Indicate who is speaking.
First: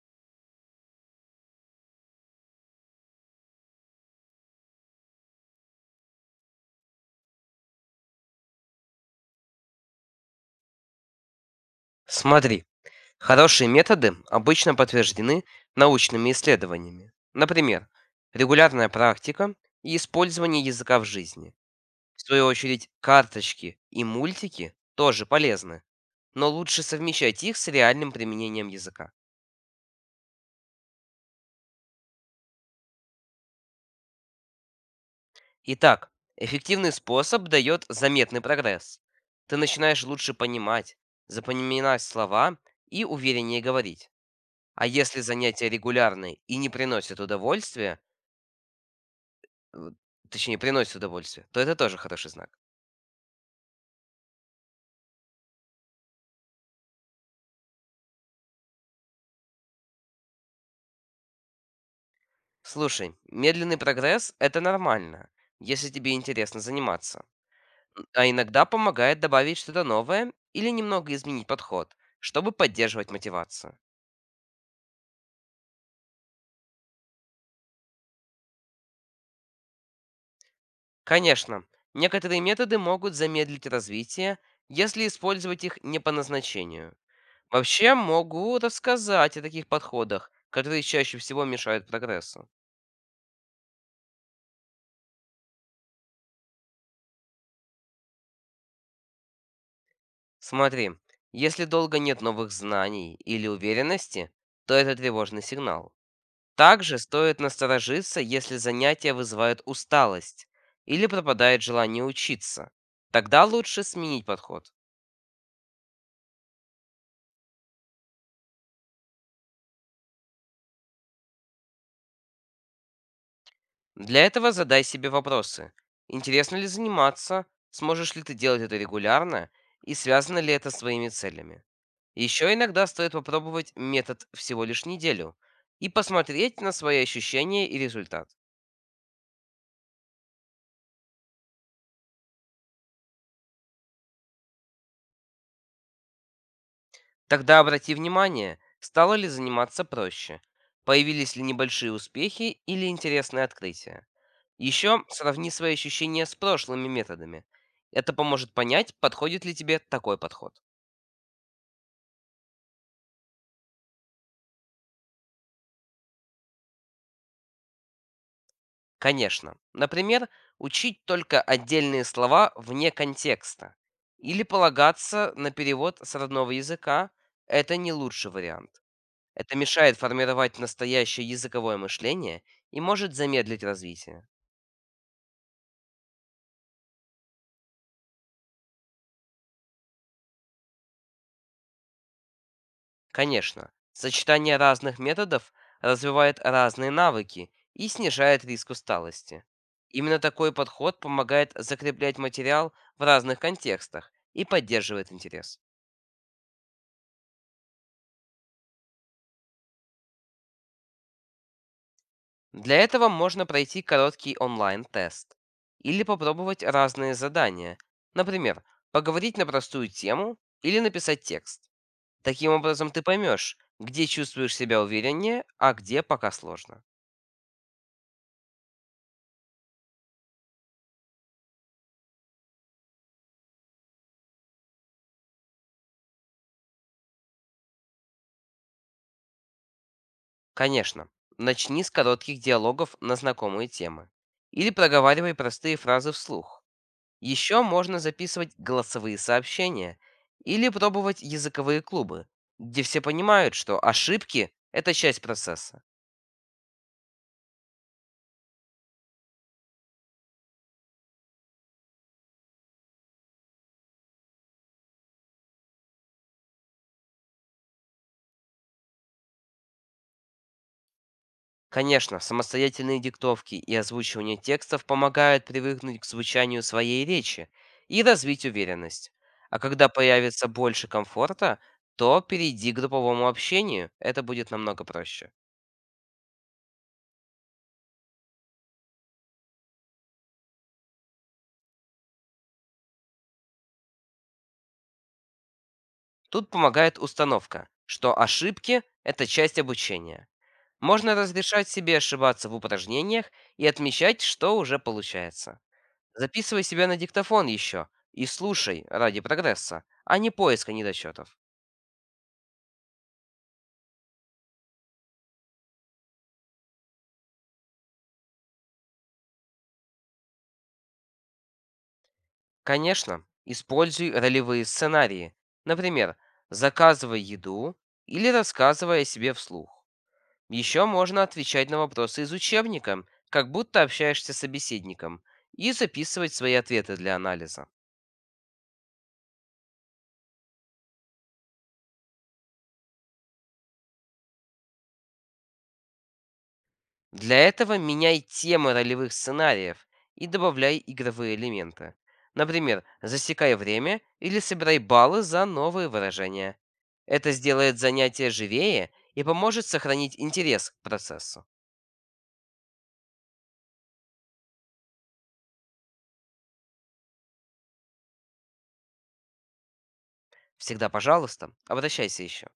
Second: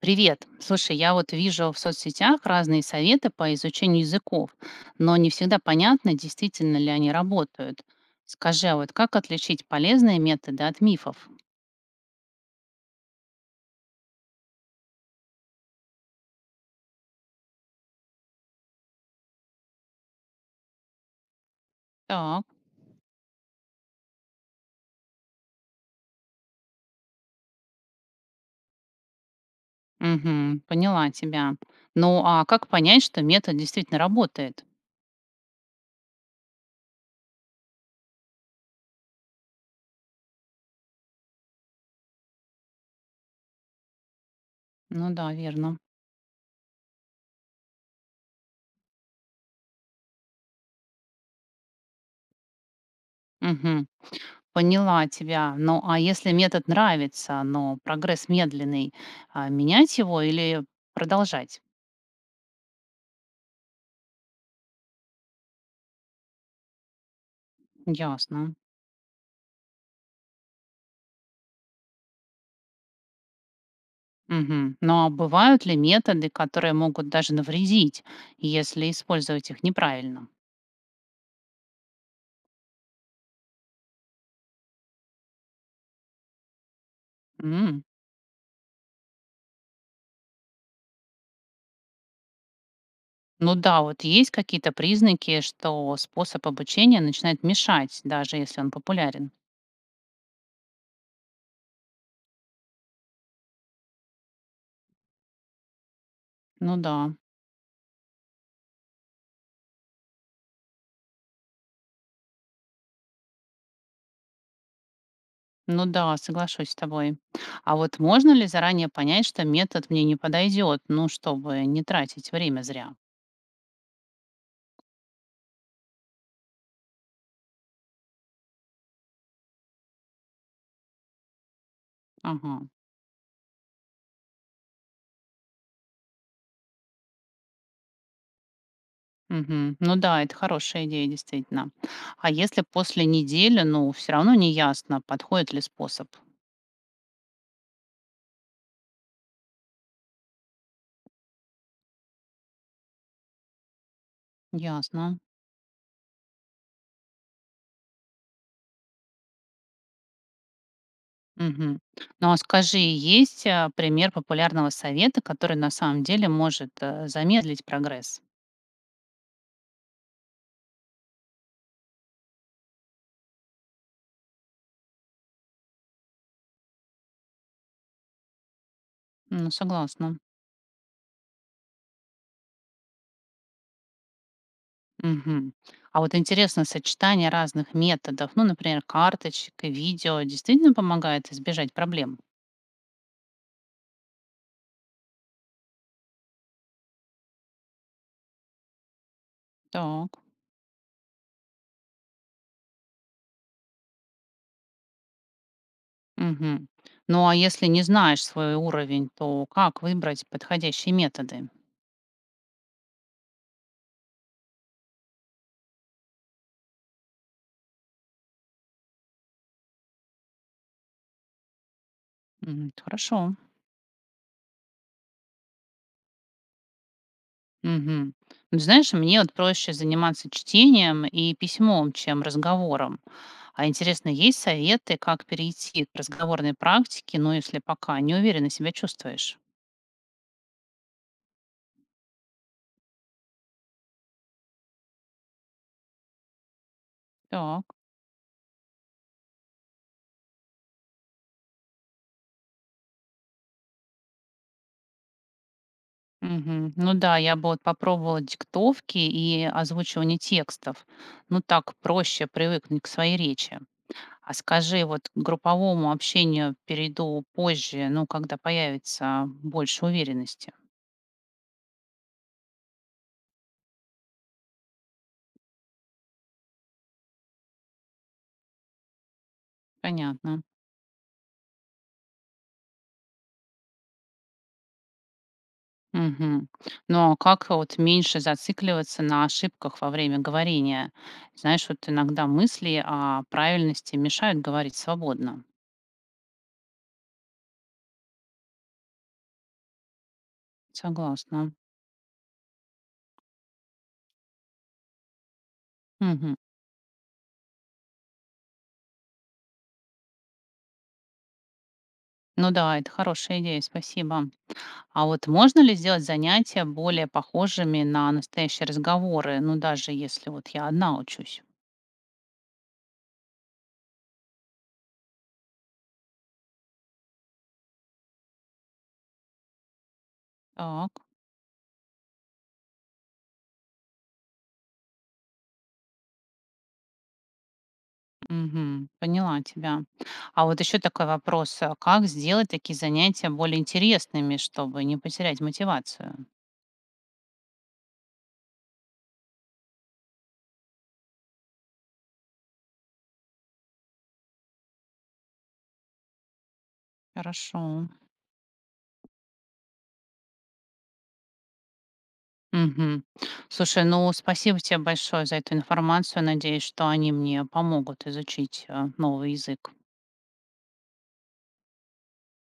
Speaker 1: Привет. Слушай, я вот вижу в соцсетях разные советы по изучению языков, но не всегда понятно, действительно ли они работают. Скажи, а вот как отличить полезные методы от мифов?
Speaker 2: Смотри, хорошие методы обычно подтверждены научными исследованиями. Например, регулярная практика и использование языка в жизни. В
Speaker 1: Так,
Speaker 2: свою очередь, карточки и мультики тоже полезны, но лучше совмещать их с реальным применением языка.
Speaker 1: мгм, поняла тебя. Ну, а как понять, что метод действительно работает?
Speaker 2: Итак, эффективный способ дает заметный прогресс. Ты начинаешь лучше понимать, запоминать слова и увереннее говорить. А
Speaker 1: Ну
Speaker 2: если
Speaker 1: да,
Speaker 2: занятия
Speaker 1: верно.
Speaker 2: регулярные и не приносят удовольствия, вот, точнее, приносит удовольствие, то это тоже хороший знак.
Speaker 1: Мгм, поняла тебя. Ну, а если метод нравится, но прогресс медленный, а менять его или продолжать?
Speaker 2: Слушай, медленный прогресс — это нормально, если тебе интересно заниматься. А
Speaker 1: Ясно.
Speaker 2: иногда помогает добавить что-то новое или немного изменить подход, чтобы поддерживать мотивацию.
Speaker 1: Мгм. Ну а бывают ли методы, которые могут даже навредить, если использовать их неправильно?
Speaker 2: Конечно, некоторые методы могут замедлить развитие, если использовать их не по назначению.
Speaker 1: М.
Speaker 2: Вообще, могу рассказать о таких подходах, которые чаще всего мешают прогрессу.
Speaker 1: Ну да, вот есть какие-то признаки, что способ обучения начинает мешать, даже если он популярен.
Speaker 2: Смотри, если долго нет новых знаний или уверенности, то это тревожный сигнал.
Speaker 1: Ну да,
Speaker 2: Также стоит насторожиться, если занятия вызывают усталость или пропадает желание учиться. Тогда лучше сменить подход.
Speaker 1: ну да, соглашусь с тобой. А вот можно ли заранее понять, что метод мне не подойдет, ну, чтобы не тратить время зря?
Speaker 2: Для этого задай себе вопросы. Интересно ли заниматься? Сможешь ли ты делать это регулярно? И связано ли это с твоими целями? Еще
Speaker 1: Ага.
Speaker 2: иногда стоит попробовать метод всего лишь неделю и посмотреть на свои ощущения и результат.
Speaker 1: Мгм. Ну да, это хорошая идея, действительно. А если после недели, ну, все равно не ясно, подходит ли способ?
Speaker 2: Тогда обрати внимание, стало ли заниматься проще, появились ли небольшие успехи или интересные открытия. Еще
Speaker 1: Ясно.
Speaker 2: сравни свои ощущения с прошлыми методами. Это поможет понять, подходит ли тебе такой подход.
Speaker 1: Мгм. Ну а скажи, есть а, пример популярного совета, который на самом деле может замедлить прогресс?
Speaker 2: Конечно, например, учить только отдельные слова вне контекста или полагаться на перевод с родного языка — это не лучший вариант.
Speaker 1: Ну,
Speaker 2: Это мешает
Speaker 1: согласна.
Speaker 2: формировать настоящее языковое мышление и может замедлить развитие.
Speaker 1: Мгм. А вот интересно, сочетание разных методов, ну, например, карточек и видео, действительно помогает избежать проблем?
Speaker 2: Конечно, сочетание разных методов развивает разные навыки и снижает риск усталости. Именно
Speaker 1: Так.
Speaker 2: такой подход помогает закреплять материал в разных контекстах и поддерживает интерес.
Speaker 1: Мгм. Ну а если не знаешь свой уровень, то как выбрать подходящие методы?
Speaker 2: Для этого можно пройти короткий онлайн-тест или попробовать разные задания. Например, поговорить на простую тему или написать текст. Таким
Speaker 1: М, это
Speaker 2: образом ты
Speaker 1: хорошо.
Speaker 2: поймешь, где чувствуешь себя увереннее, а где пока сложно.
Speaker 1: Мгм. Ну, знаешь, мне вот проще заниматься чтением и письмом, чем разговором. А интересно, есть советы, как перейти к разговорной практике, ну, если пока не уверенно себя чувствуешь?
Speaker 2: Конечно, начни с коротких диалогов на знакомые темы. Или проговаривай простые фразы вслух. Еще
Speaker 1: Так.
Speaker 2: можно записывать голосовые сообщения или пробовать языковые клубы, где все понимают, что ошибки — это часть процесса.
Speaker 1: Мгм. Ну да, я бы вот попробовала диктовки и озвучивание текстов. Ну так проще привыкнуть к своей речи. А скажи, вот к групповому общению перейду позже, ну, когда появится больше уверенности.
Speaker 2: Конечно, самостоятельные диктовки и озвучивание текстов помогают привыкнуть к звучанию своей речи и развить уверенность. А когда
Speaker 1: Понятно.
Speaker 2: появится больше комфорта, то перейди к групповому общению, это будет намного проще.
Speaker 1: Мгм. Но как вот меньше зацикливаться на ошибках во время говорения? Знаешь, вот иногда мысли о правильности мешают говорить свободно.
Speaker 2: Тут помогает установка, что ошибки — это часть обучения. Можно
Speaker 1: Согласна.
Speaker 2: разрешать себе ошибаться в упражнениях и отмечать, что уже получается.
Speaker 1: Мгм.
Speaker 2: Записывай себя на диктофон еще и слушай ради прогресса, а не поиска недочетов.
Speaker 1: Ну да, это хорошая идея, спасибо. А вот можно ли сделать занятия более похожими на настоящие разговоры, ну даже если вот я одна учусь?
Speaker 2: Конечно, используй ролевые сценарии. Например, заказывай еду или рассказывай о себе вслух. Еще
Speaker 1: Так.
Speaker 2: можно отвечать на вопросы из учебника, как будто общаешься с собеседником, и записывать свои ответы для анализа.
Speaker 1: Мгм. Поняла тебя. А вот еще такой вопрос, а как сделать такие занятия более интересными, чтобы не потерять мотивацию?
Speaker 2: Для этого меняй темы ролевых сценариев и добавляй игровые элементы. Например, засекай время или собирай баллы за новые выражения. Это
Speaker 1: Хорошо.
Speaker 2: сделает занятие живее и поможет сохранить интерес к процессу.
Speaker 1: Мгм. Слушай, ну спасибо тебе большое за эту информацию. Надеюсь, что они мне помогут изучить новый язык.
Speaker 2: Всегда, пожалуйста, обращайся еще.